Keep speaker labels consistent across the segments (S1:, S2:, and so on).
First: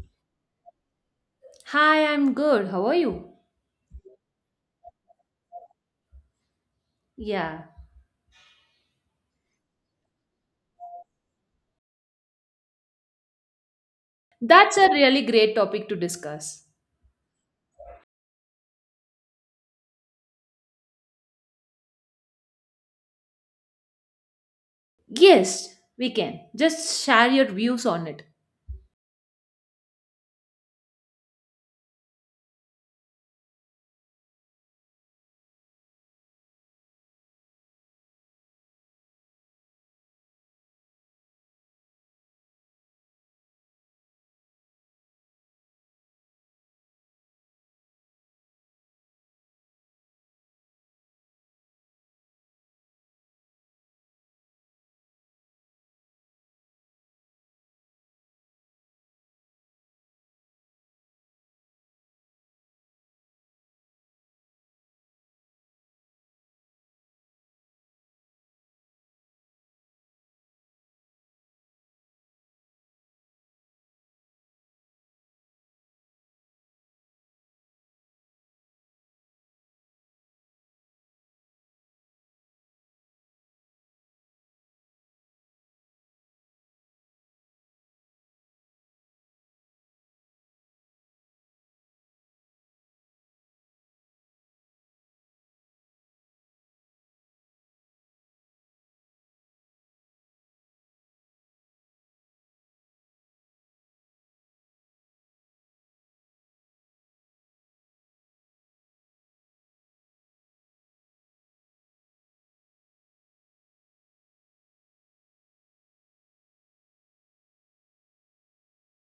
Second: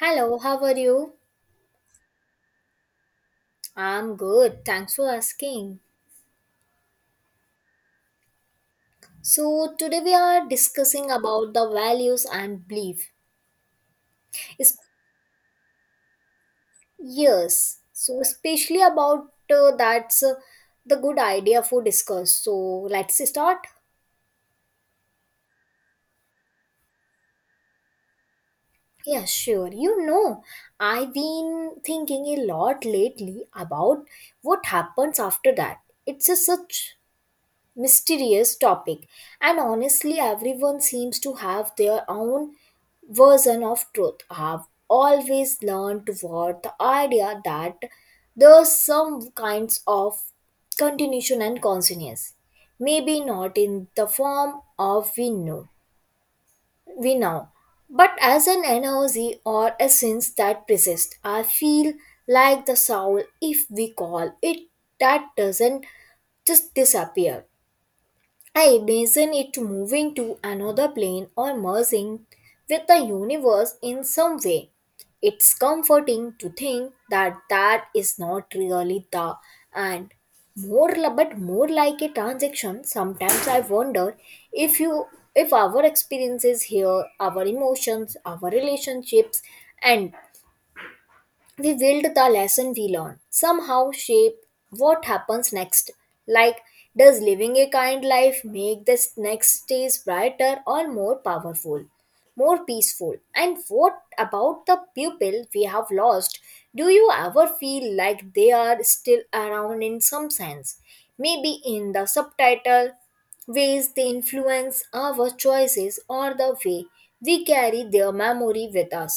S1: Hello, how are you?
S2: Hi, I'm good. How are you?
S1: I'm good. Thanks for asking.
S2: Yeah,
S1: So today we are discussing about the values and belief. Is
S2: that's a really great topic to discuss.
S1: yes. So especially about that's the good idea for discuss. So let's start.
S2: Yes, we can. Just share your views on it.
S1: Yeah, sure. I've been thinking a lot lately about what happens after that. It's a such mysterious topic, and honestly everyone seems to have their own version of truth. I've always learned toward the idea that there's some kinds of continuation and consciousness, maybe not in the form of we know but as an energy or essence that persists. I feel like the soul, if we call it that, doesn't just disappear. I imagine it moving to another plane or merging with the universe in some way. It's comforting to think that that is not really the and but more like a transaction. Sometimes I wonder if you if our experiences here, our emotions, our relationships, and we wield the lesson we learn somehow shape what happens next. Like, does living a kind life make this next days brighter or more powerful, more peaceful? And what about the pupil we have lost? Do you ever feel like they are still around in some sense, maybe in the subtitle ways they influence our choices or the way we carry their memory with us?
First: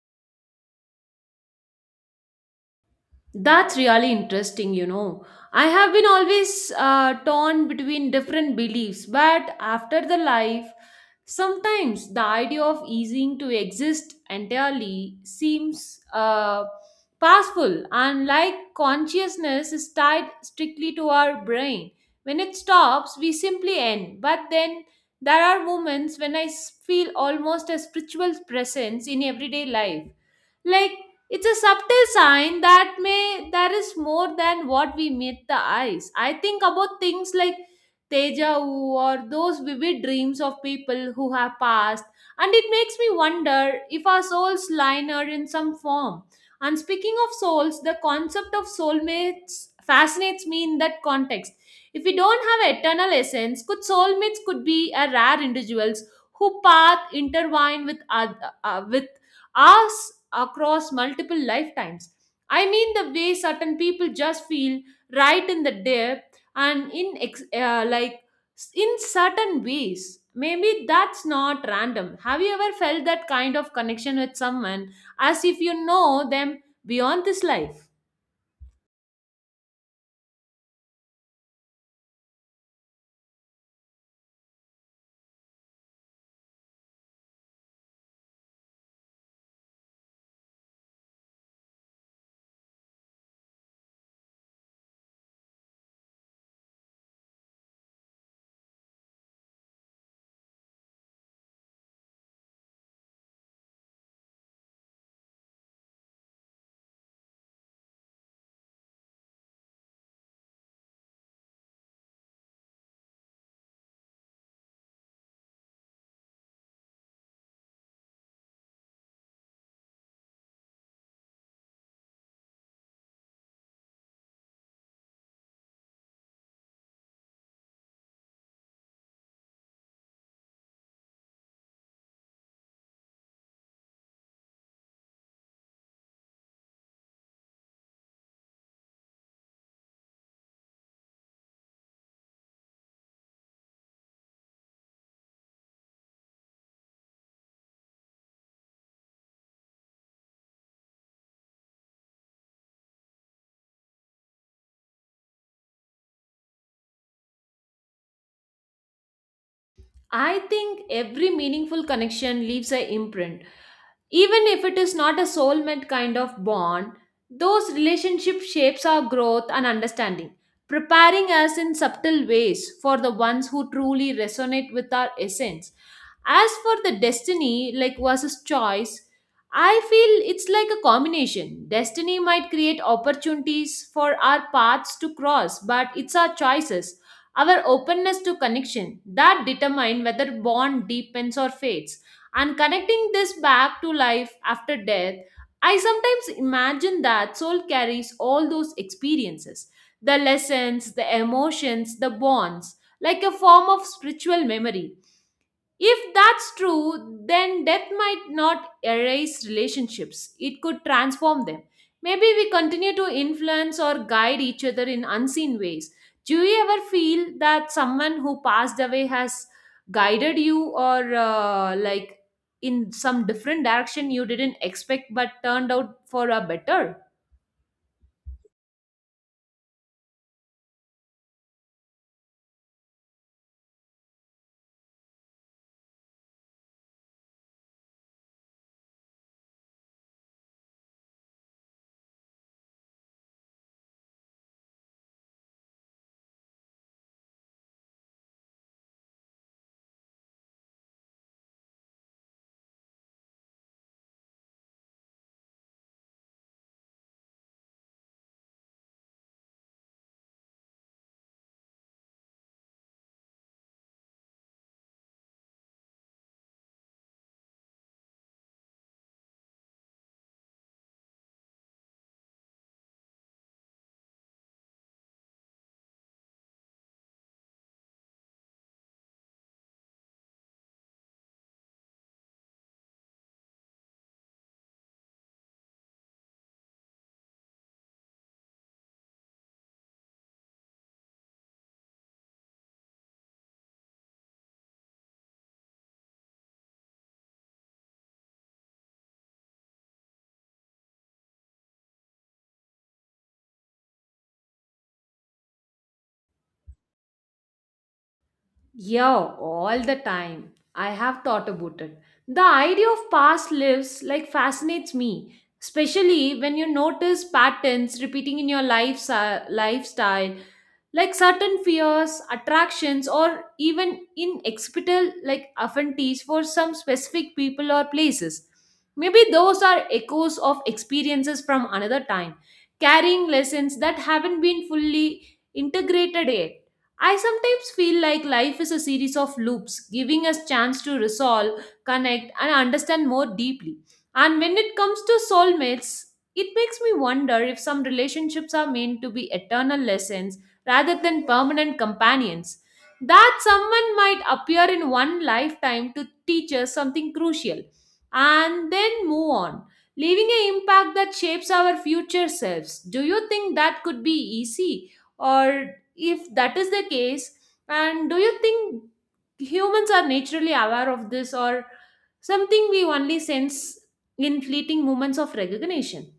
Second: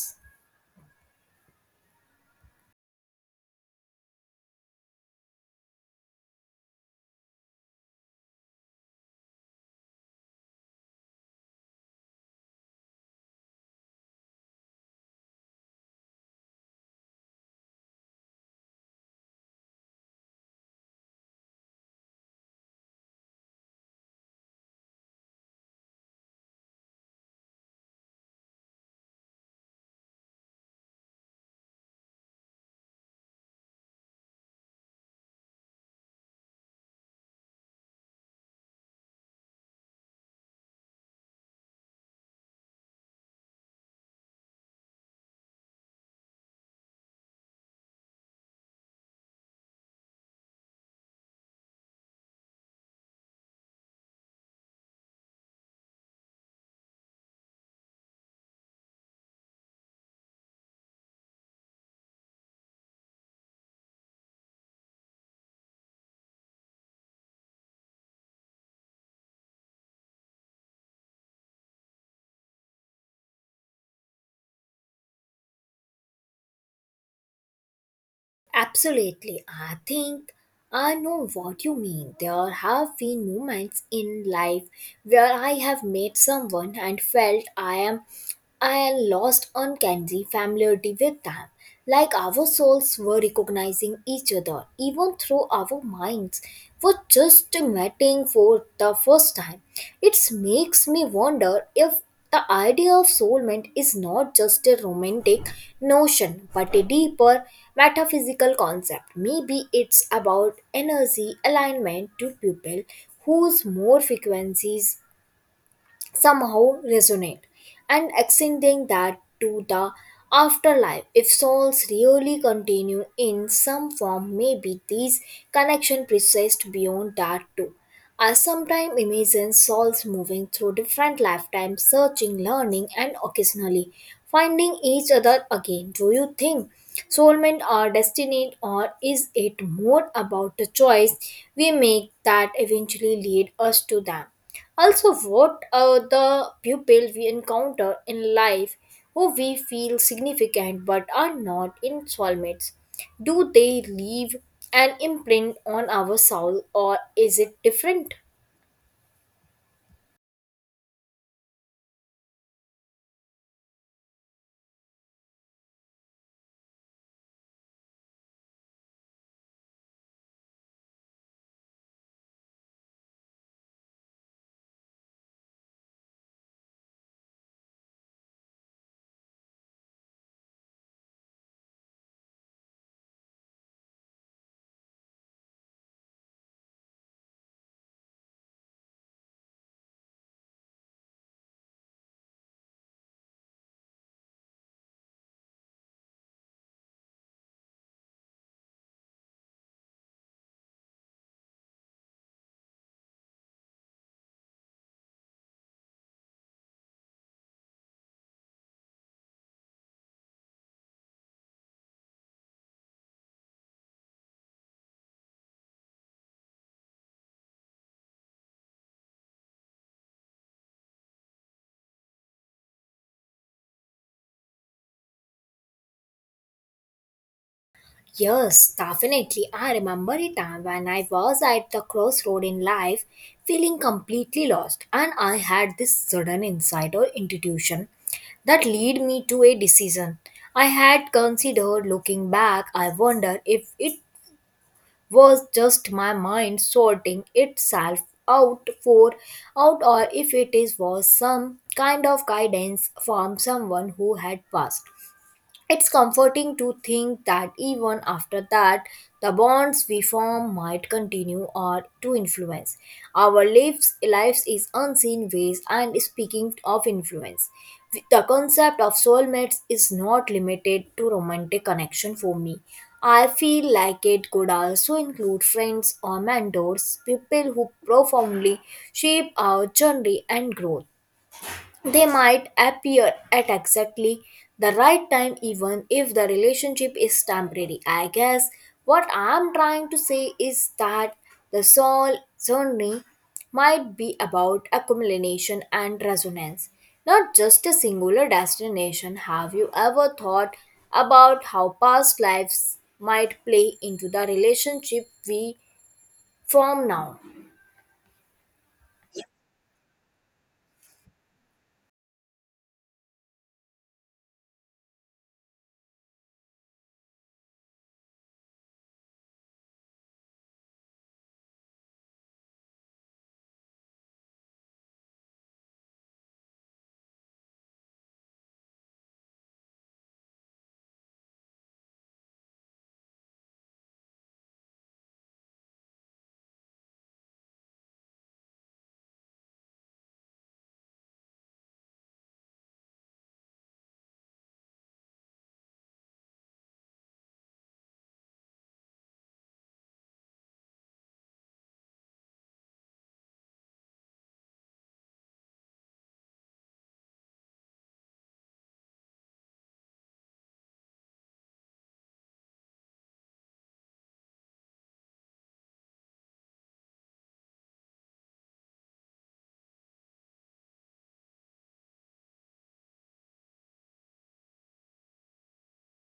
S2: That's really interesting, you know. I have been always torn between different beliefs, but after the life, sometimes the idea of easing to exist entirely seems powerful. And like consciousness is tied strictly to our brain. When it stops, we simply end. But then there are moments when I feel almost a spiritual presence in everyday life like it's a subtle sign that may there is more than what we meet the eyes. I think about things like Teja or those vivid dreams of people who have passed, and it makes me wonder if our souls liner in some form. And speaking of souls, the concept of soulmates fascinates me in that context. If we don't have eternal essence, could soulmates could be a rare individuals who path intertwine with with us across multiple lifetimes. I mean, the way certain people just feel right in the depth and in like in certain ways. Maybe that's not random. Have you ever felt that kind of connection with someone as if you know them beyond this life?
S1: Absolutely. I think I know what you mean. There have been moments in life where I have met someone and felt I am lost uncanny familiarity with them. Like our souls were recognizing each other, even through our minds were just meeting for the first time. It makes me wonder if the idea of soulmate is not just a romantic notion but a deeper metaphysical concept. Maybe it's about energy alignment to people whose more frequencies somehow resonate. And extending that to the afterlife, if souls really continue in some form, maybe these connection persist beyond that too. I sometimes imagine souls moving through different lifetimes, searching, learning, and occasionally finding each other again. Do you think soulmate are destined, or is it more about the choice we make that eventually lead us to them? Also, what are the people we encounter in life who we feel significant but are not in soulmates? Do they leave an imprint on our soul, or is it different?
S2: I think every meaningful connection leaves an imprint. Even if it is not a soulmate kind of bond, those relationship shapes our growth and understanding, preparing us in subtle ways for the ones who truly resonate with our essence. As for the destiny, like versus choice, I feel it's like a combination. Destiny might create opportunities for our paths to cross, but it's our choices, our openness to connection that determine whether bond deepens or fades. And connecting this back to life after death, I sometimes imagine that soul carries all those experiences, the lessons, the emotions, the bonds, like a form of spiritual memory. If that's true, then death might not erase relationships. It could transform them. Maybe we continue to influence or guide each other in unseen ways. Do you ever feel that someone who passed away has guided you or like in some different direction you didn't expect but turned out for a better?
S1: Yes, definitely. I remember a time when I was at the crossroad in life, feeling completely lost, and I had this sudden insight or intuition that led me to a decision I had considered. Looking back, I wonder if it was just my mind sorting itself out for out, or if it is was some kind of guidance from someone who had passed. It's comforting to think that even after that, the bonds we form might continue or to influence our lives in unseen ways. And speaking of influence, the concept of soulmates is not limited to romantic connection for me. I feel like it could also include friends or mentors, people who profoundly shape our journey and growth. They might appear at exactly the right time, even if the relationship is temporary. I guess what I'm trying to say is that the soul journey might be about accumulation and resonance, not just a singular destination. Have you ever thought about how past lives might play into the relationship we form now?
S2: Yeah, all the time. I have thought about it. The idea of past lives like fascinates me, especially when you notice patterns repeating in your life, si, lifestyle, like certain fears, attractions, or even inexplicable like affinities for some specific people or places. Maybe those are echoes of experiences from another time, carrying lessons that haven't been fully integrated yet. I sometimes feel like life is a series of loops, giving us chance to resolve, connect, and understand more deeply. And when it comes to soulmates, it makes me wonder if some relationships are meant to be eternal lessons rather than permanent companions. That someone might appear in one lifetime to teach us something crucial and then move on, leaving an impact that shapes our future selves. Do you think that could be easy? Or if that is the case, and do you think humans are naturally aware of this or something we only sense in fleeting moments of recognition?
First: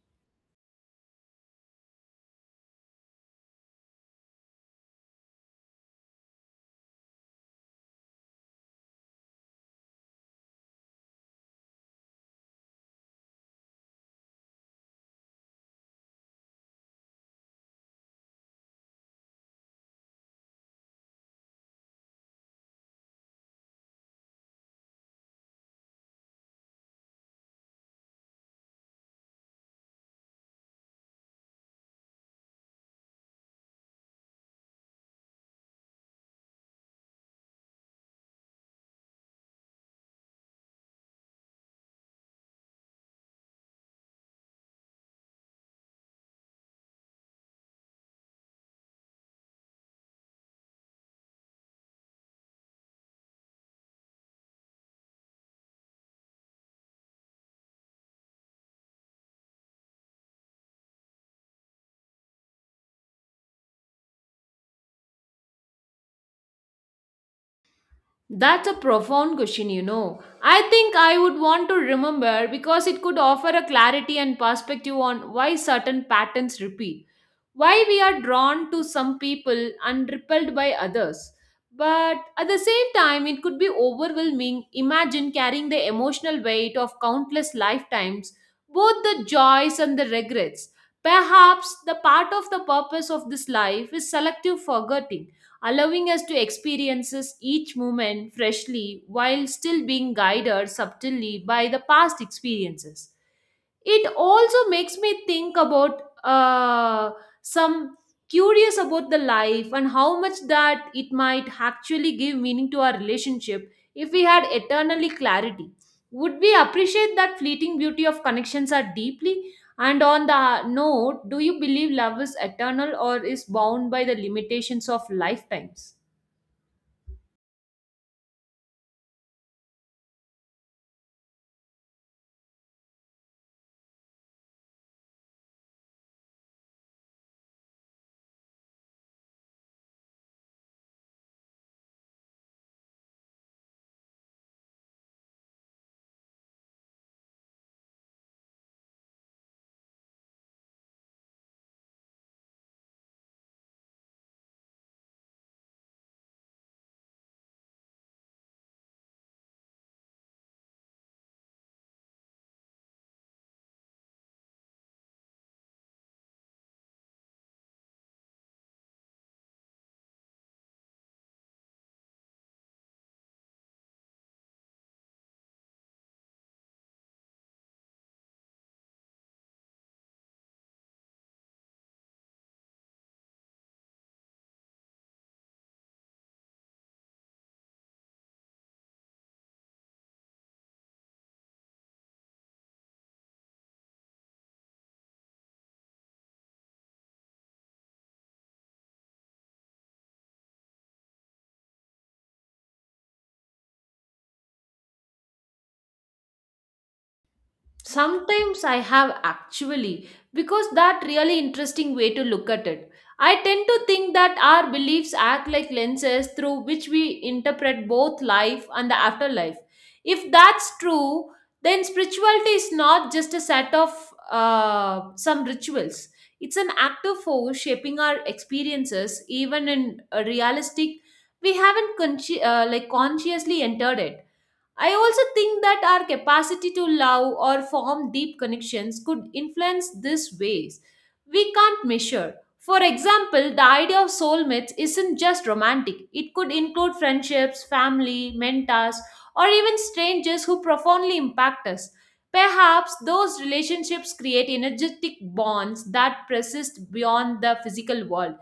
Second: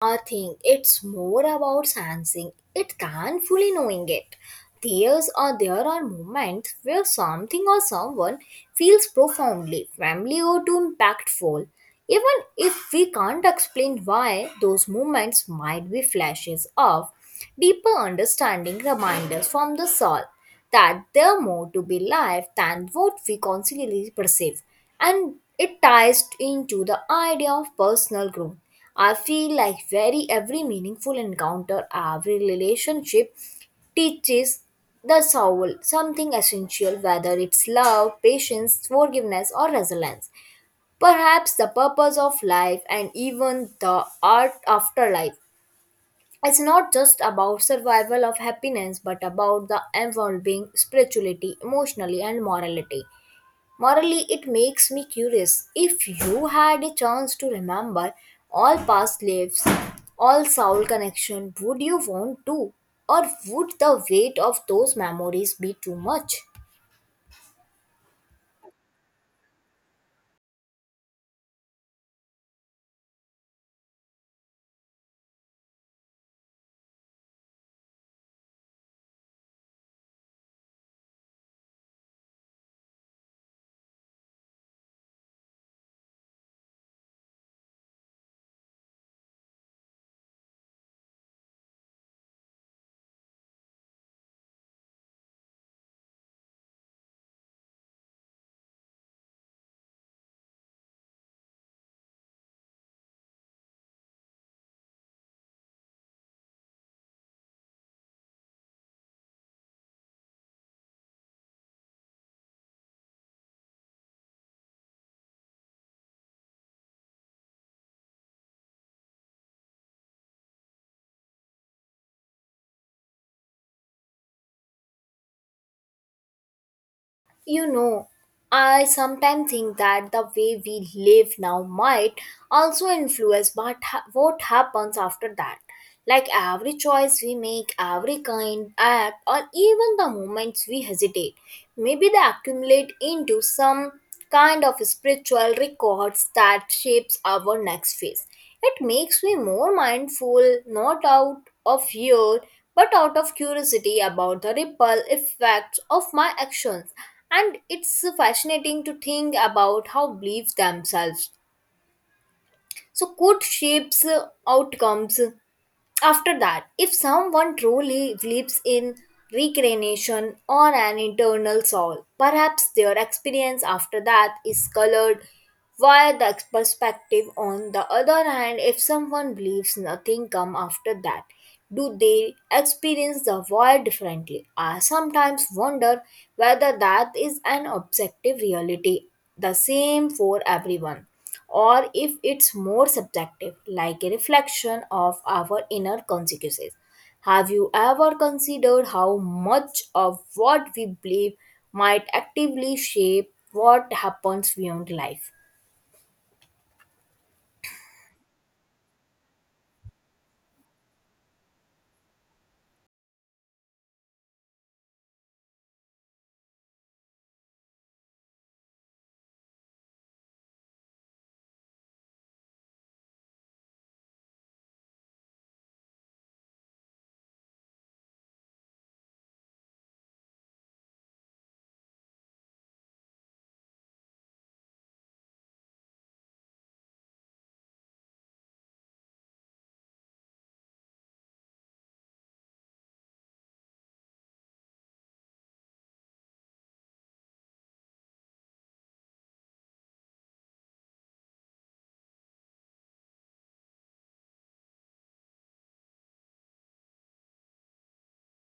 S1: I think it's more about sensing it than fully knowing it. There are moments where something or someone feels profoundly familiar or too impactful. Even if we can't explain why, those moments might be flashes of deeper understanding, reminders from the soul that there are more to be life than what we constantly perceive. And it ties into the idea of personal growth. I feel like very every meaningful encounter, every relationship teaches the soul something essential, whether it's love, patience, forgiveness, or resilience. Perhaps the purpose of life, and even the art afterlife, it's not just about survival of happiness but about the evolving spirituality emotionally and morality morally. It makes me curious, if you had a chance to remember all past lives, all soul connection, would you want to, or would the weight of those memories be too much?
S2: That's a profound question, you know. I think I would want to remember because it could offer a clarity and perspective on why certain patterns repeat, why we are drawn to some people and repelled by others. But at the same time, it could be overwhelming. Imagine carrying the emotional weight of countless lifetimes, both the joys and the regrets. Perhaps the part of the purpose of this life is selective forgetting, allowing us to experience each moment freshly while still being guided subtly by the past experiences. It also makes me think about some curious about the life and how much that it might actually give meaning to our relationship. If we had eternally clarity, would we appreciate that fleeting beauty of connections are deeply? And on the note, do you believe love is eternal or is bound by the limitations of lifetimes?
S1: You know, I sometimes think that the way we live now might also influence what happens after that. Like every choice we make, every kind act, or even the moments we hesitate, maybe they accumulate into some kind of spiritual records that shapes our next phase. It makes me more mindful, not out of fear, but out of curiosity about the ripple effects of my actions. And it's fascinating to think about how beliefs themselves so could shapes outcomes after that. If someone truly believes in reincarnation or an internal soul, perhaps their experience after that is colored by the perspective. On the other hand, if someone believes nothing come after that, do they experience the void differently? I sometimes wonder whether that is an objective reality, the same for everyone, or if it's more subjective, like a reflection of our inner consequences. Have you ever considered how much of what we believe might actively shape what happens beyond life?
S2: Sometimes I have actually, because that really interesting way to look at it. I tend to think that our beliefs act like lenses through which we interpret both life and the afterlife. If that's true, then spirituality is not just a set of some rituals. It's an active force shaping our experiences, even in a realistic. We haven't like consciously entered it. I also think that our capacity to love or form deep connections could influence these ways. We can't measure. For example, the idea of soulmates isn't just romantic, it could include friendships, family, mentors, or even strangers who profoundly impact us. Perhaps those relationships create energetic bonds that persist beyond the physical world.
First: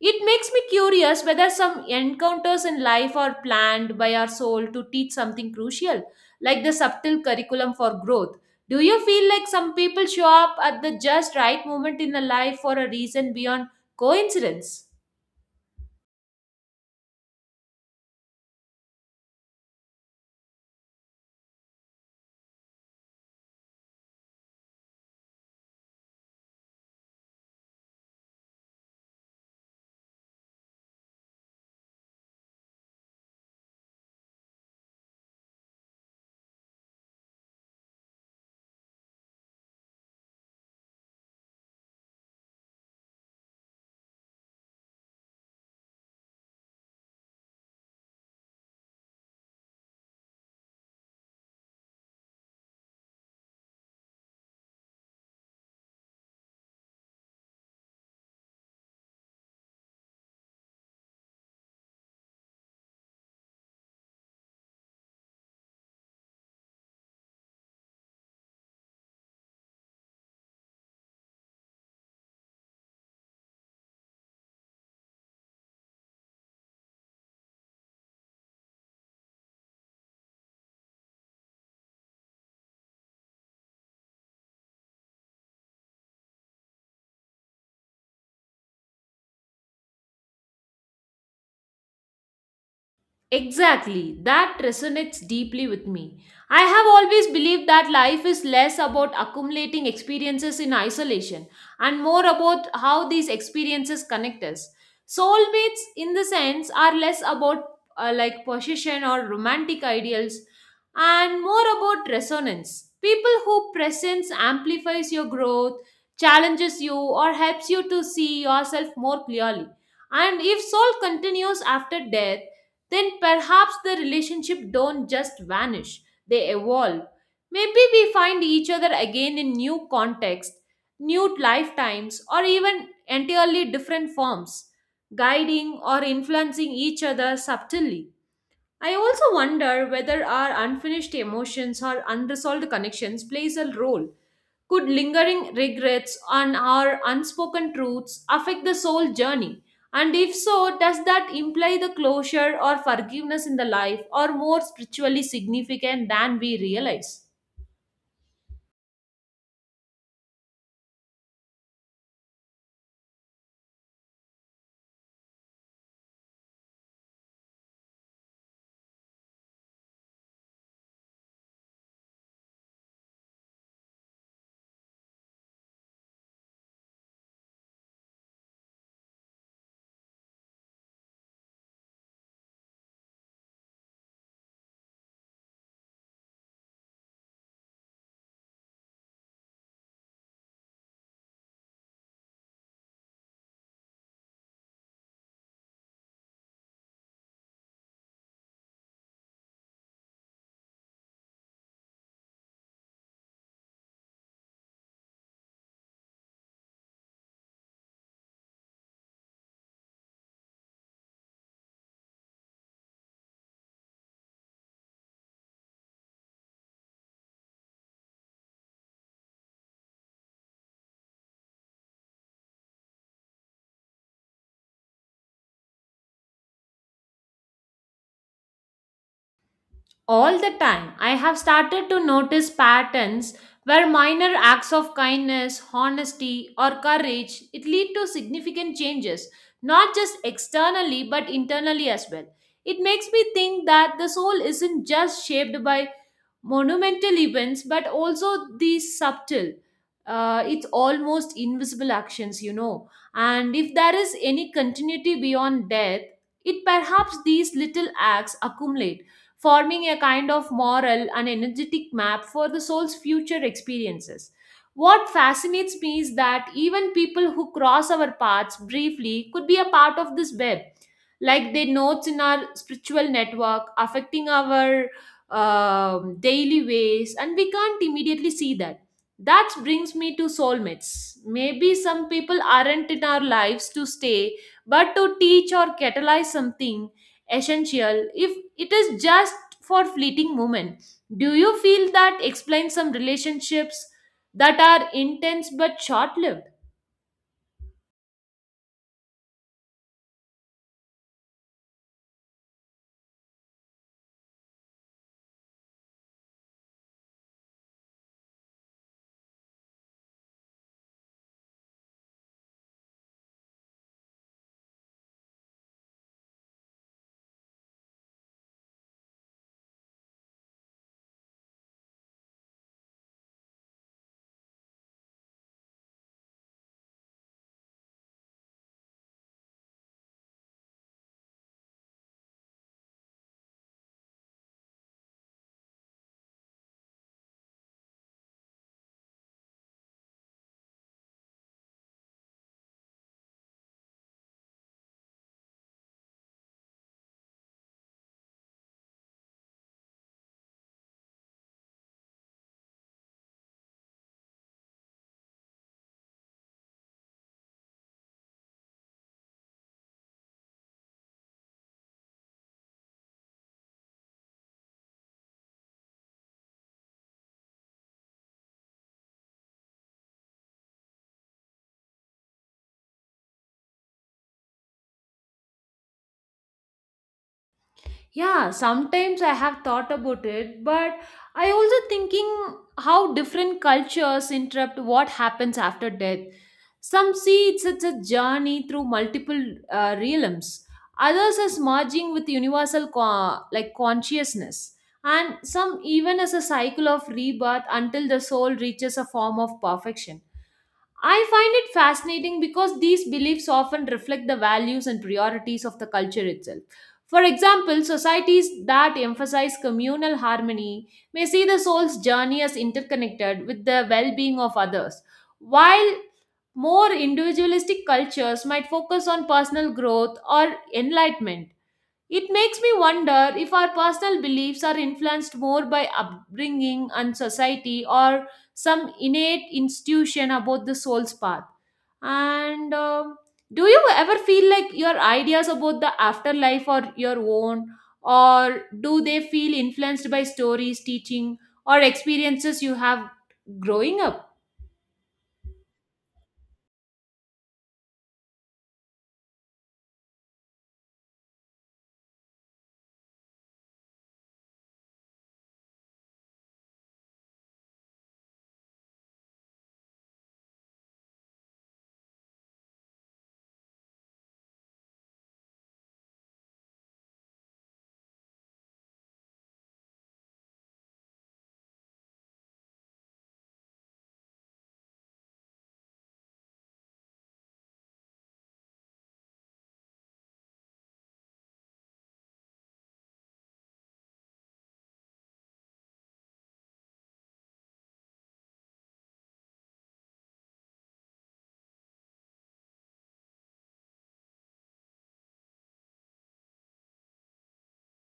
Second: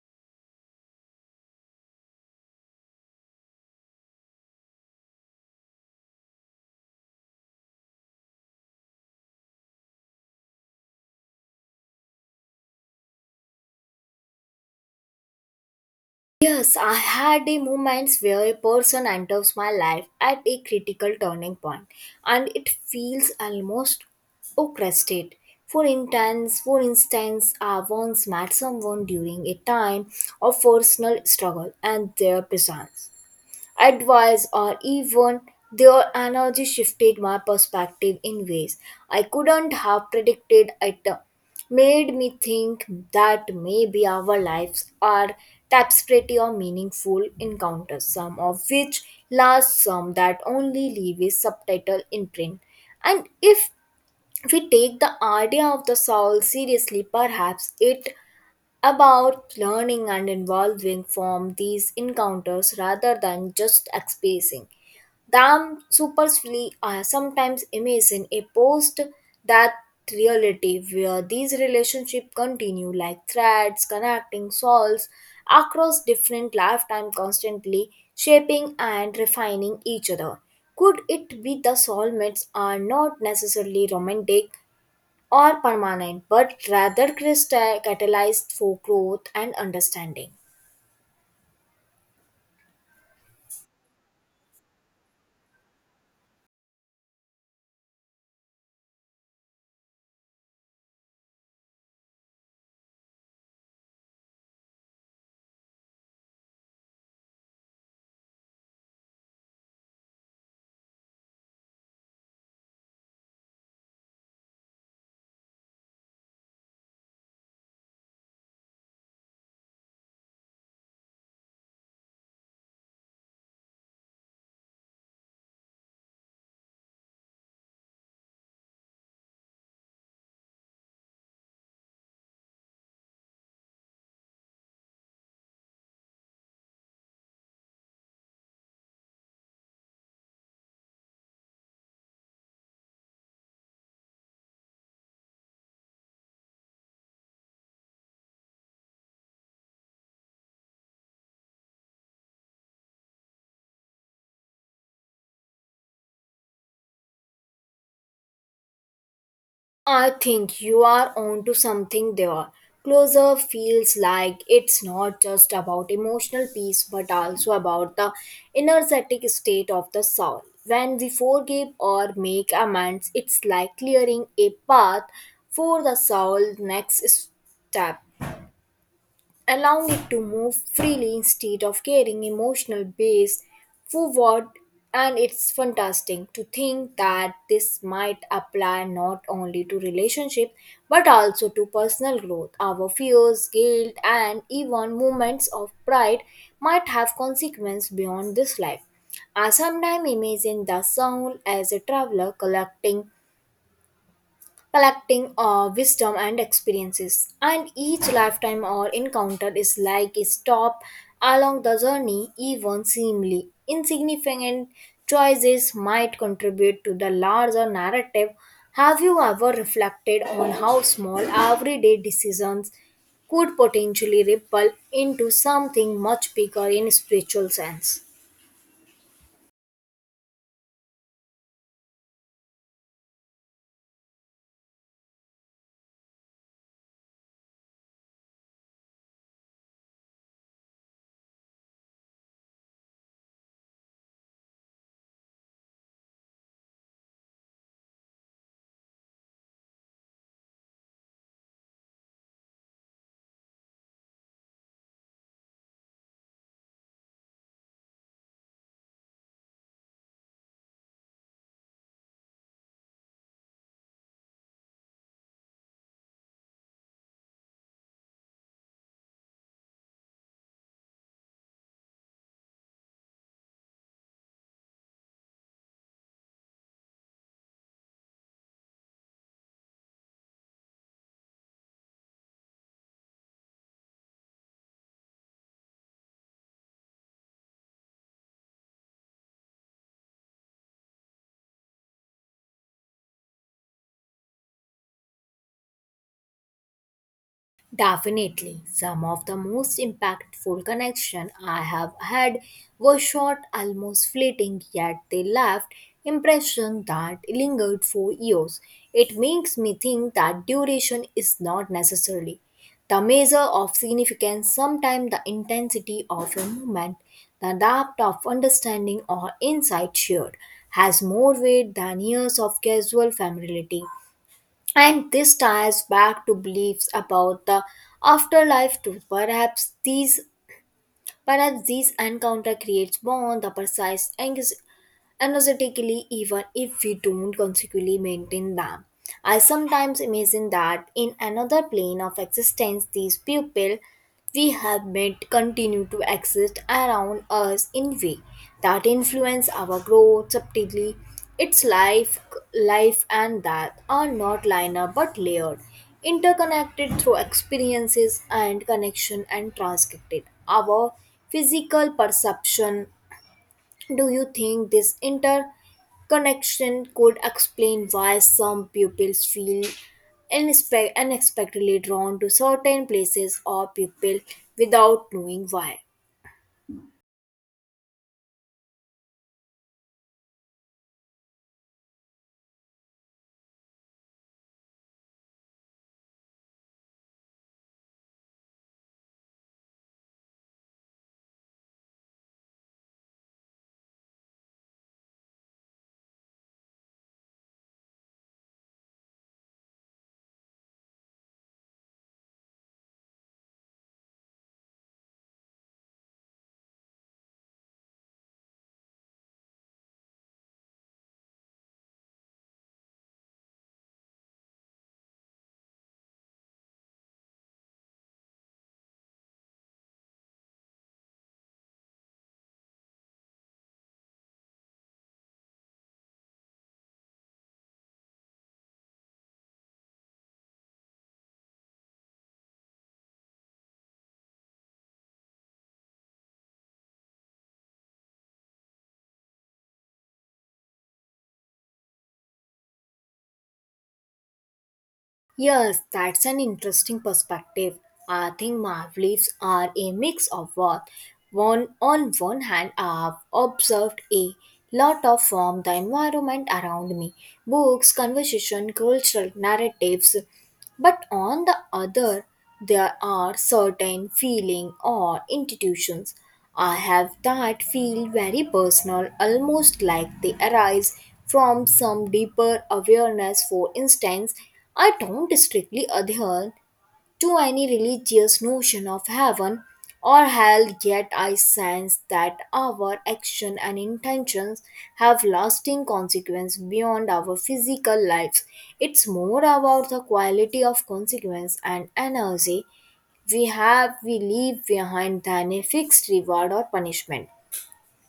S2: It makes me curious whether some encounters in life are planned by our soul to teach something crucial, like the subtle curriculum for growth. Do you feel like some people show up at the just right moment in the life for a reason beyond coincidence?
S1: Yes, I had a moments where a person enters my life at a critical turning point and it feels almost orchestrated. For instance, I once met someone during a time of personal struggle, and their presence, advice, or even their energy shifted my perspective in ways I couldn't have predicted. It made me think that maybe our lives are tapestry of meaningful encounters, some of which last, some that only leave a subtitle imprint. And if we take the idea of the soul seriously, perhaps it about learning and evolving from these encounters rather than just experiencing them superficially. I sometimes imagine a post that reality where these relationships continue, like threads connecting souls across different lifetime, constantly shaping and refining each other. Could it be the soulmates are not necessarily romantic or permanent, but rather crystal- catalyzed for growth and understanding?
S2: Exactly, that resonates deeply with me. I have always believed that life is less about accumulating experiences in isolation and more about how these experiences connect us. Soulmates, in the sense, are less about like possession or romantic ideals and more about resonance. People whose presence amplifies your growth, challenges you, or helps you to see yourself more clearly. And if soul continues after death, then perhaps the relationship don't just vanish, they evolve. Maybe we find each other again in new context, new lifetimes, or even entirely different forms, guiding or influencing each other subtly. I also wonder whether our unfinished emotions or unresolved connections plays a role. Could lingering regrets and our unspoken truths affect the soul journey? And if so, does that imply the closure or forgiveness in the life or more spiritually significant than we realize?
S1: I think you are onto something there. Closer feels like it's not just about emotional peace but also about the energetic state of the soul. When we forgive or make amends, it's like clearing a path for the soul's next step, allowing it to move freely instead of carrying emotional base forward. And it's fantastic to think that this might apply not only to relationship but also to personal growth. Our fears, guilt, and even moments of pride might have consequences beyond this life. I sometimes imagine the soul as a traveler collecting wisdom and experiences. And each lifetime or encounter is like a stop along the journey. Even seemingly insignificant choices might contribute to the larger narrative. Have you ever reflected on how small everyday decisions could potentially ripple into something much bigger in spiritual sense?
S2: All the time, I have started to notice patterns where minor acts of kindness, honesty, or courage it lead to significant changes, not just externally but internally as well. It makes me think that the soul isn't just shaped by monumental events, but also these subtle. It's almost invisible actions, you know. And if there is any continuity beyond death, it perhaps these little acts accumulate, forming a kind of moral and energetic map for the soul's future experiences. What fascinates me is that even people who cross our paths briefly could be a part of this web, like their nodes in our spiritual network, affecting our daily ways, and we can't immediately see that. That brings me to soulmates. Maybe some people aren't in our lives to stay, but to teach or catalyze something essential if it is just for fleeting moment. Do you feel that explains some relationships that are intense but short lived?
S1: Definitely. Some of the most impactful connection I have had were short, almost fleeting, yet they left impression that lingered for years. It makes me think that duration is not necessarily the measure of significance. Sometimes the intensity of a moment, the depth of understanding or insight shared has more weight than years of casual familiarity. And this ties back to beliefs about the afterlife too. Perhaps these encounter creates bond the precise anxious energetically, even if we don't consequently maintain them. I sometimes imagine that in another plane of existence, these people we have met continue to exist around us in ways that influence our growth subtly. Its life and death are not linear but layered, interconnected through experiences and connection, and transcripted our physical perception. Do you think this interconnection could explain why some pupils feel unexpectedly drawn to certain places or people without knowing why?
S2: Yeah, sometimes I have thought about it, but I also thinking how different cultures interrupt what happens after death. Some see it as a journey through multiple realms. Others as merging with universal like consciousness, and some even as a cycle of rebirth until the soul reaches a form of perfection. I find it fascinating because these beliefs often reflect the values and priorities of the culture itself. For example, societies that emphasize communal harmony may see the soul's journey as interconnected with the well being of others, while more individualistic cultures might focus on personal growth or enlightenment. It makes me wonder if our personal beliefs are influenced more by upbringing and society or some innate institution about the soul's path. And do you ever feel like your ideas about the afterlife are your own, or do they feel influenced by stories, teaching, or experiences you have growing up?
S1: Yes, that's an interesting perspective. I think my beliefs are a mix of both. On one hand, I've observed a lot of from the environment around me, books, conversation, cultural narratives. But on the other, there are certain feeling or institutions I have that feel very personal, almost like they arise from some deeper awareness. For instance, I don't strictly adhere to any religious notion of heaven or hell, yet I sense that our action and intentions have lasting consequence beyond our physical lives. It's more about the quality of consequence and energy we leave behind than a fixed reward or punishment.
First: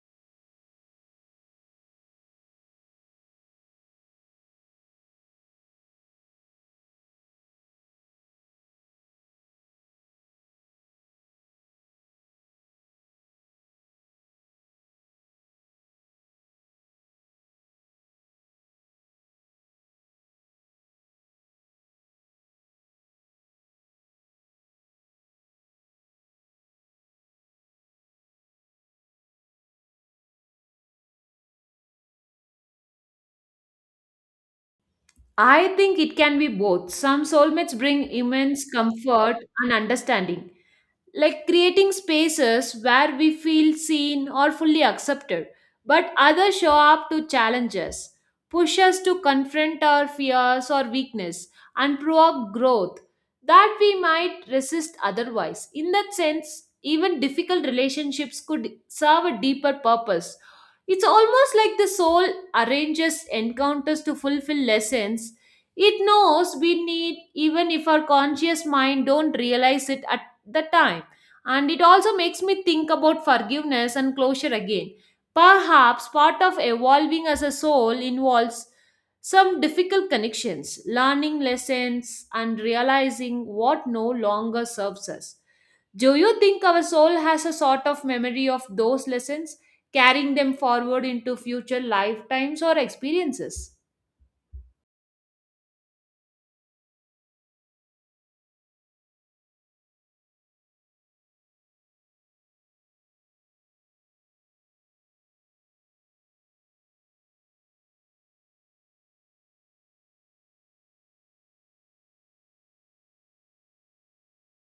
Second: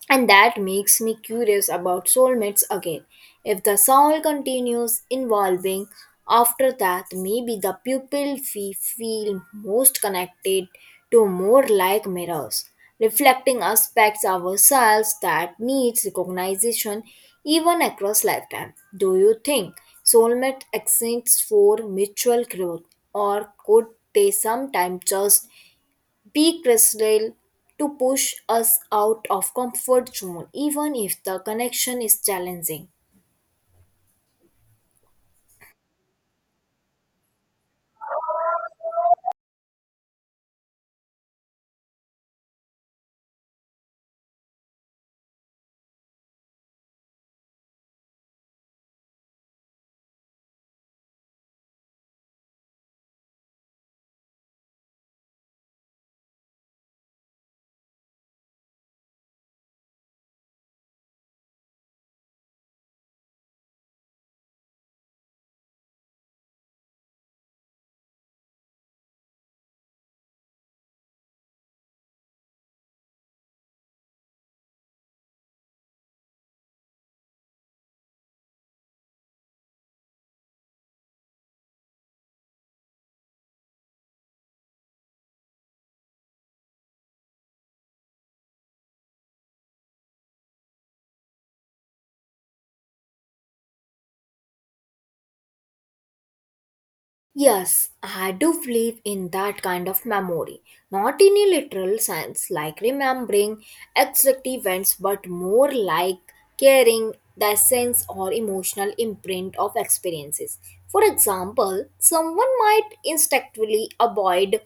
S1: And that makes me curious about soulmates again. If the soul continues evolving after that, maybe the people we feel most connected to more like mirrors, reflecting aspects of ourselves that needs recognition even across lifetime. Do you think soulmate exists for mutual growth, or could they sometimes just be crystal to push us out of comfort zone even if the connection is challenging?
S2: I think it can be both. Some soulmates bring immense comfort and understanding, like creating spaces where we feel seen or fully accepted, but others show up to challenge us, push us to confront our fears or weakness, and provoke growth that we might resist otherwise. In that sense, even difficult relationships could serve a deeper purpose. It's almost like the soul arranges encounters to fulfill lessons it knows we need even if our conscious mind don't realize it at the time. And it also makes me think about forgiveness and closure again. Perhaps part of evolving as a soul involves some difficult connections, learning lessons, and realizing what no longer serves us. Do you think our soul has a sort of memory of those lessons, carrying them forward into future lifetimes or experiences?
S1: Yes, I do believe in that kind of memory. Not in a literal sense like remembering exact events, but more like carrying the essence or emotional imprint of experiences. For example, someone might instinctively avoid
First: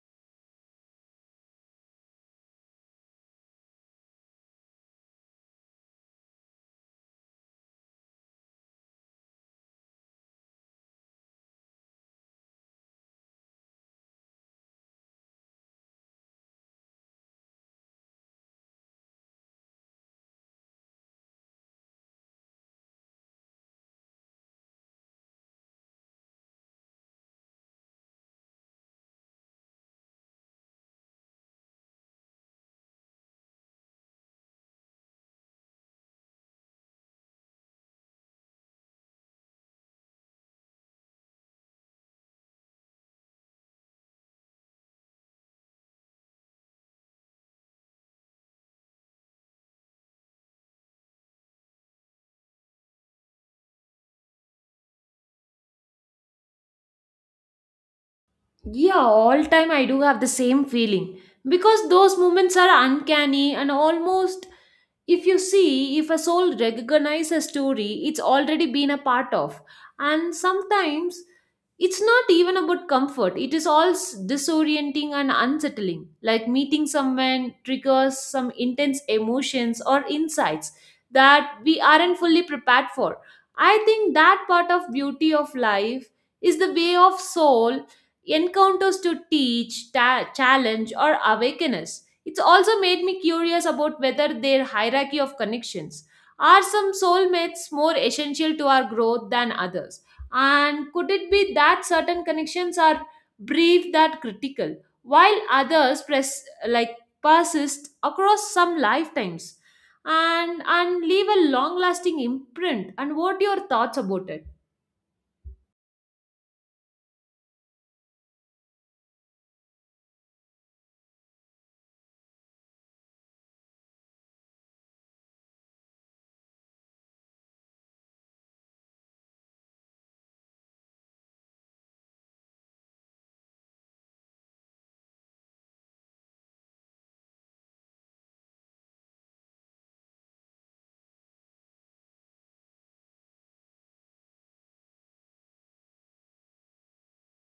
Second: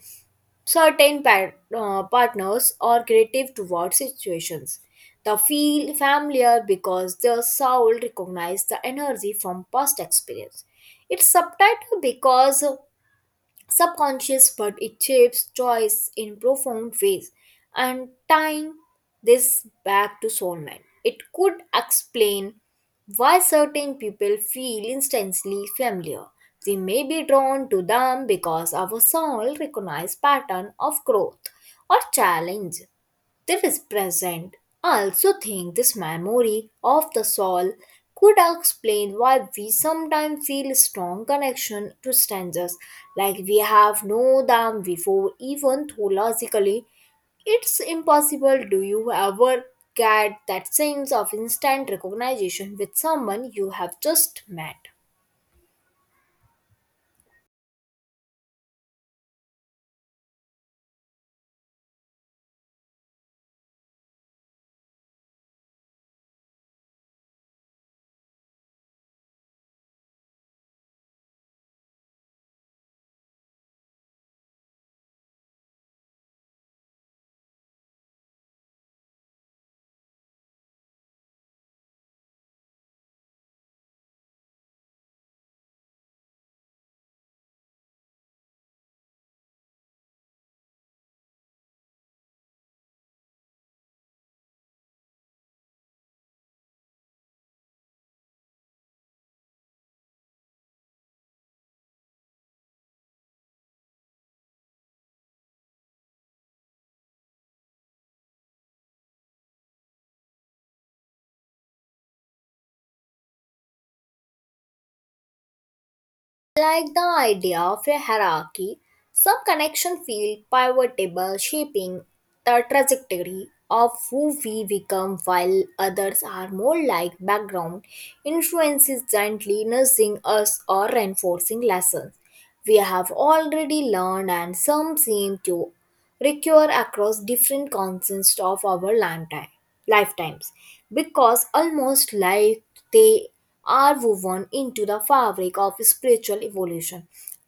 S1: partners are creative toward situations that feel familiar because their soul recognizes the energy from past experience. It's subtitled because subconscious, but it shapes choice in profound ways. And tying this back to soulmate, it could explain why certain people feel instantly familiar. We may be drawn to them because our soul recognizes pattern of growth or challenge there is present. I also think this memory of the soul could explain why we sometimes feel strong connection to strangers, like we have known them before, even though logically it's impossible. Do you ever get that sense of instant recognition with someone you have just met?
S2: Yeah, all time I do have the same feeling because those moments are uncanny and almost if you see if a soul recognizes a story it's already been a part of. And sometimes it's not even about comfort, it is all disorienting and unsettling. Like meeting someone triggers some intense emotions or insights that we aren't fully prepared for. I think that part of beauty of life is the way of soul encounters to teach, challenge, or awaken us. It's also made me curious about whether their hierarchy of connections are some soulmates more essential to our growth than others. And could it be that certain connections are brief that critical, while others press like persist across some lifetimes and leave a long-lasting imprint? And what are your thoughts about it?
S1: Like the idea of a hierarchy, some connection feel pivotal, shaping the trajectory of who we become, while others are more like background influences, gently nursing us or reinforcing lessons we have already learned, and some seem to recur across different constants of our lifetime, lifetimes, because almost like they are woven into the fabric of spiritual evolution.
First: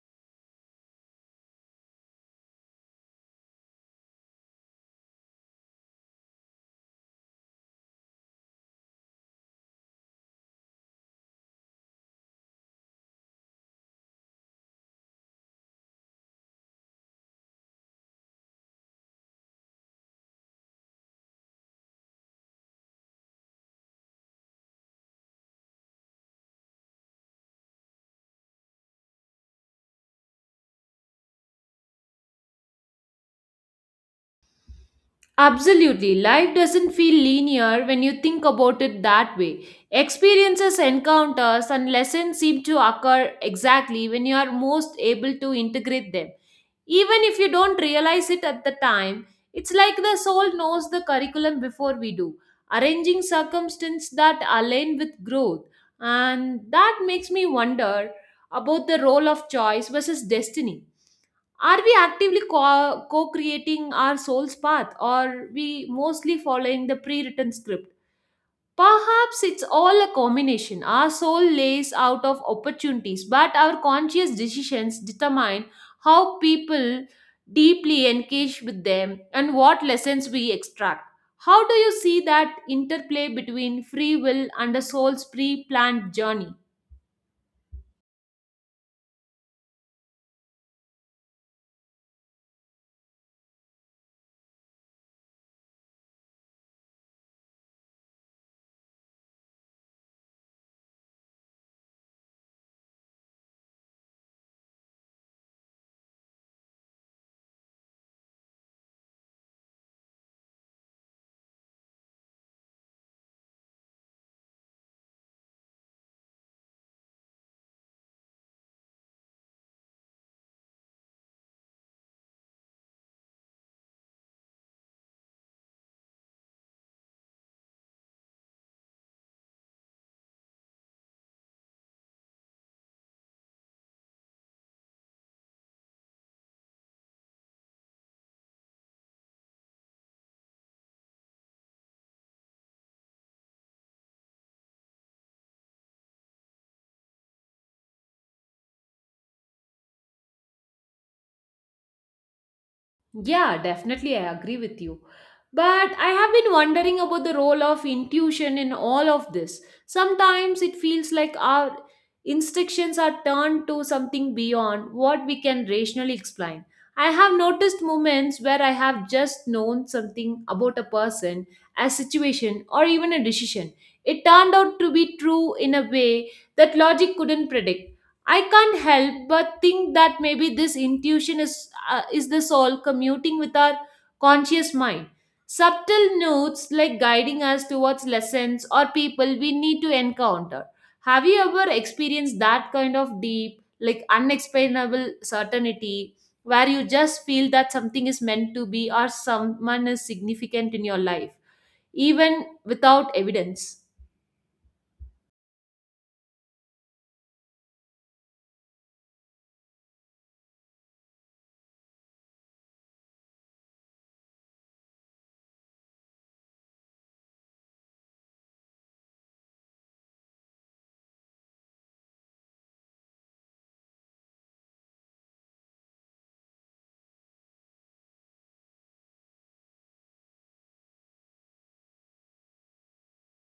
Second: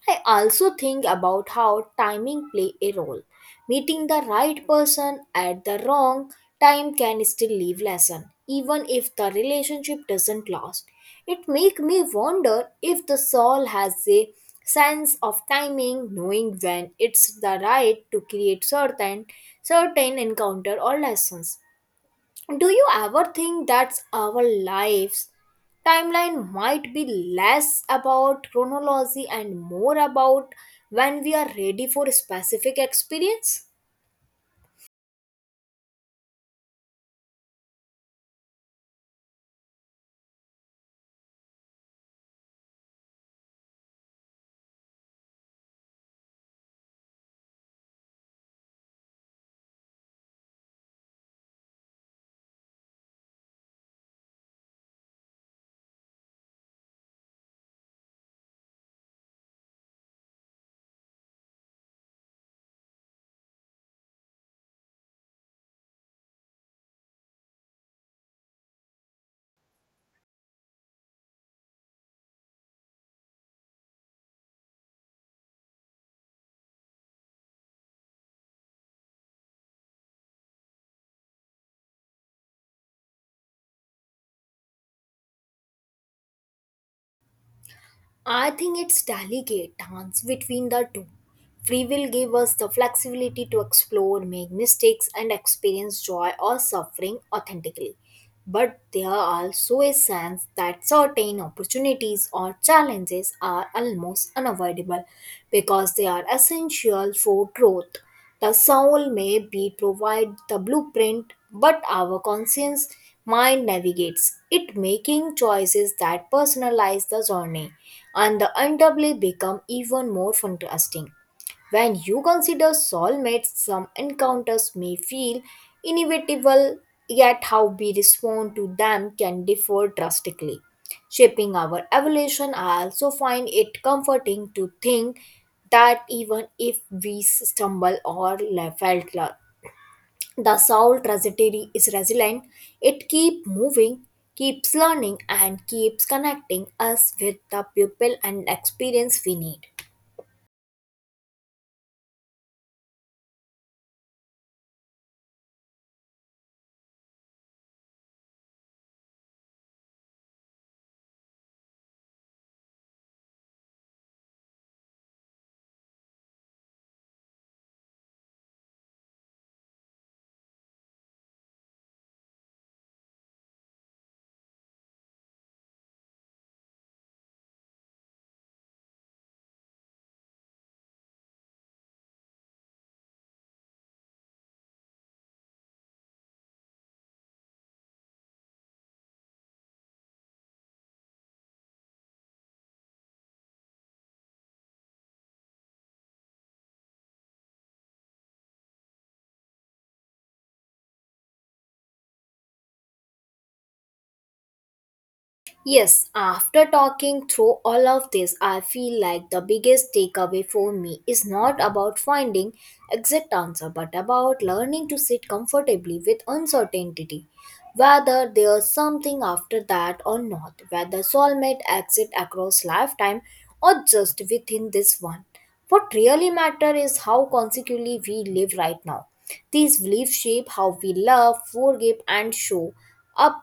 S1: I also think about how timing play a role. Meeting the right person at the wrong time can still leave lesson, even if the relationship doesn't last. It make me wonder if the soul has a sense of timing, knowing when it's the right to create certain encounter or lessons. Do you ever think that our lives timeline might be less about chronology and more about when we are ready for a specific experience?
S2: Absolutely. Life doesn't feel linear when you think about it that way. Experiences, encounters, and lessons seem to occur exactly when you are most able to integrate them. Even if you don't realize it at the time, it's like the soul knows the curriculum before we do, arranging circumstances that align with growth. And that makes me wonder about the role of choice versus destiny. Are we actively co creating our soul's path, or we mostly following the pre written script? Perhaps it's all a combination. Our soul lays out of opportunities, but our conscious decisions determine how people deeply engage with them and what lessons we extract. How do you see that interplay between free will and the soul's pre planned journey?
S1: I think it's delicate dance between the two. Free will gave us the flexibility to explore, make mistakes, and experience joy or suffering authentically. But there also a sense that certain opportunities or challenges are almost unavoidable because they are essential for growth. The soul may be provide the blueprint, but our conscience mind navigates it, making choices that personalize the journey and the undoubtedly become even more contrasting. When you consider soulmates, some encounters may feel inevitable, yet how we respond to them can differ drastically, shaping our evolution. I also find it comforting to think that even if we stumble or la- felt la- the soul trajectory is resilient. It keeps moving, keeps learning, and keeps connecting us with the people and experience we need.
S2: Yeah, definitely, I agree with you. But I have been wondering about the role of intuition in all of this. Sometimes it feels like our instructions are turned to something beyond what we can rationally explain. I have noticed moments where I have just known something about a person, a situation, or even a decision. It turned out to be true in a way that logic couldn't predict. I can't help but think that maybe this intuition is the soul commuting with our conscious mind. Subtle notes like guiding us towards lessons or people we need to encounter. Have you ever experienced that kind of deep, like unexplainable certainty where you just feel that something is meant to be or someone is significant in your life, even without evidence?
S1: Yes, after talking through all of this, I feel like the biggest takeaway for me is not about finding exact answer, but about learning to sit comfortably with uncertainty. Whether there's something after that or not, whether soulmate exit across lifetime or just within this one. What really matters is how consequently we live right now. These beliefs shape how we love, forgive, and show up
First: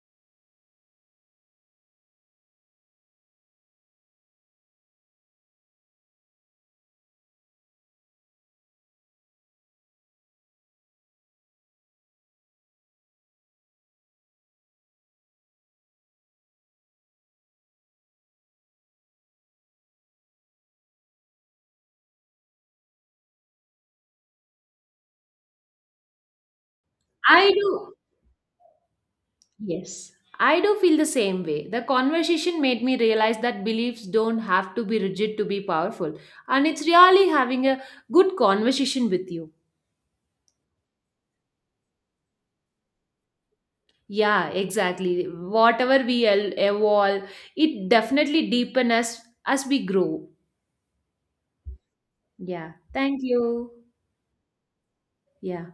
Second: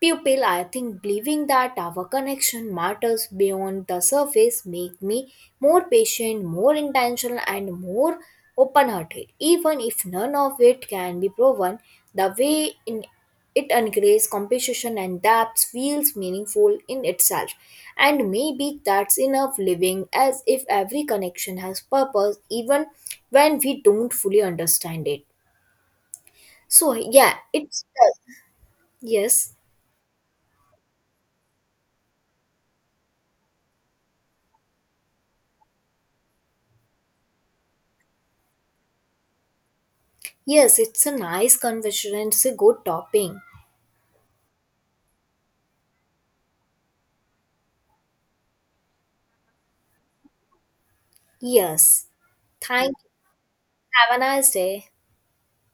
S1: pupil, I think believing that our connection matters beyond the surface make me more patient, more intentional, and more open-hearted. Even if none of it can be proven, the way in it encourages competition and depth feels meaningful in itself. And maybe that's enough, living as if every connection has purpose, even when we don't fully understand it. So yeah,
S2: I
S1: it's
S2: do.
S1: yes.
S2: Yes, I do feel the same way. The conversation made me realize that beliefs don't have to be rigid to be powerful, and it's really having a good conversation with you.
S1: Yes, it's a nice conversation. And it's a good topping.
S2: Yeah, exactly. Whatever we evolve, it definitely deepens us as we grow.
S1: Yes.
S2: Yeah,
S1: Thank you.
S2: thank you.
S1: Have a nice day.
S2: Yeah.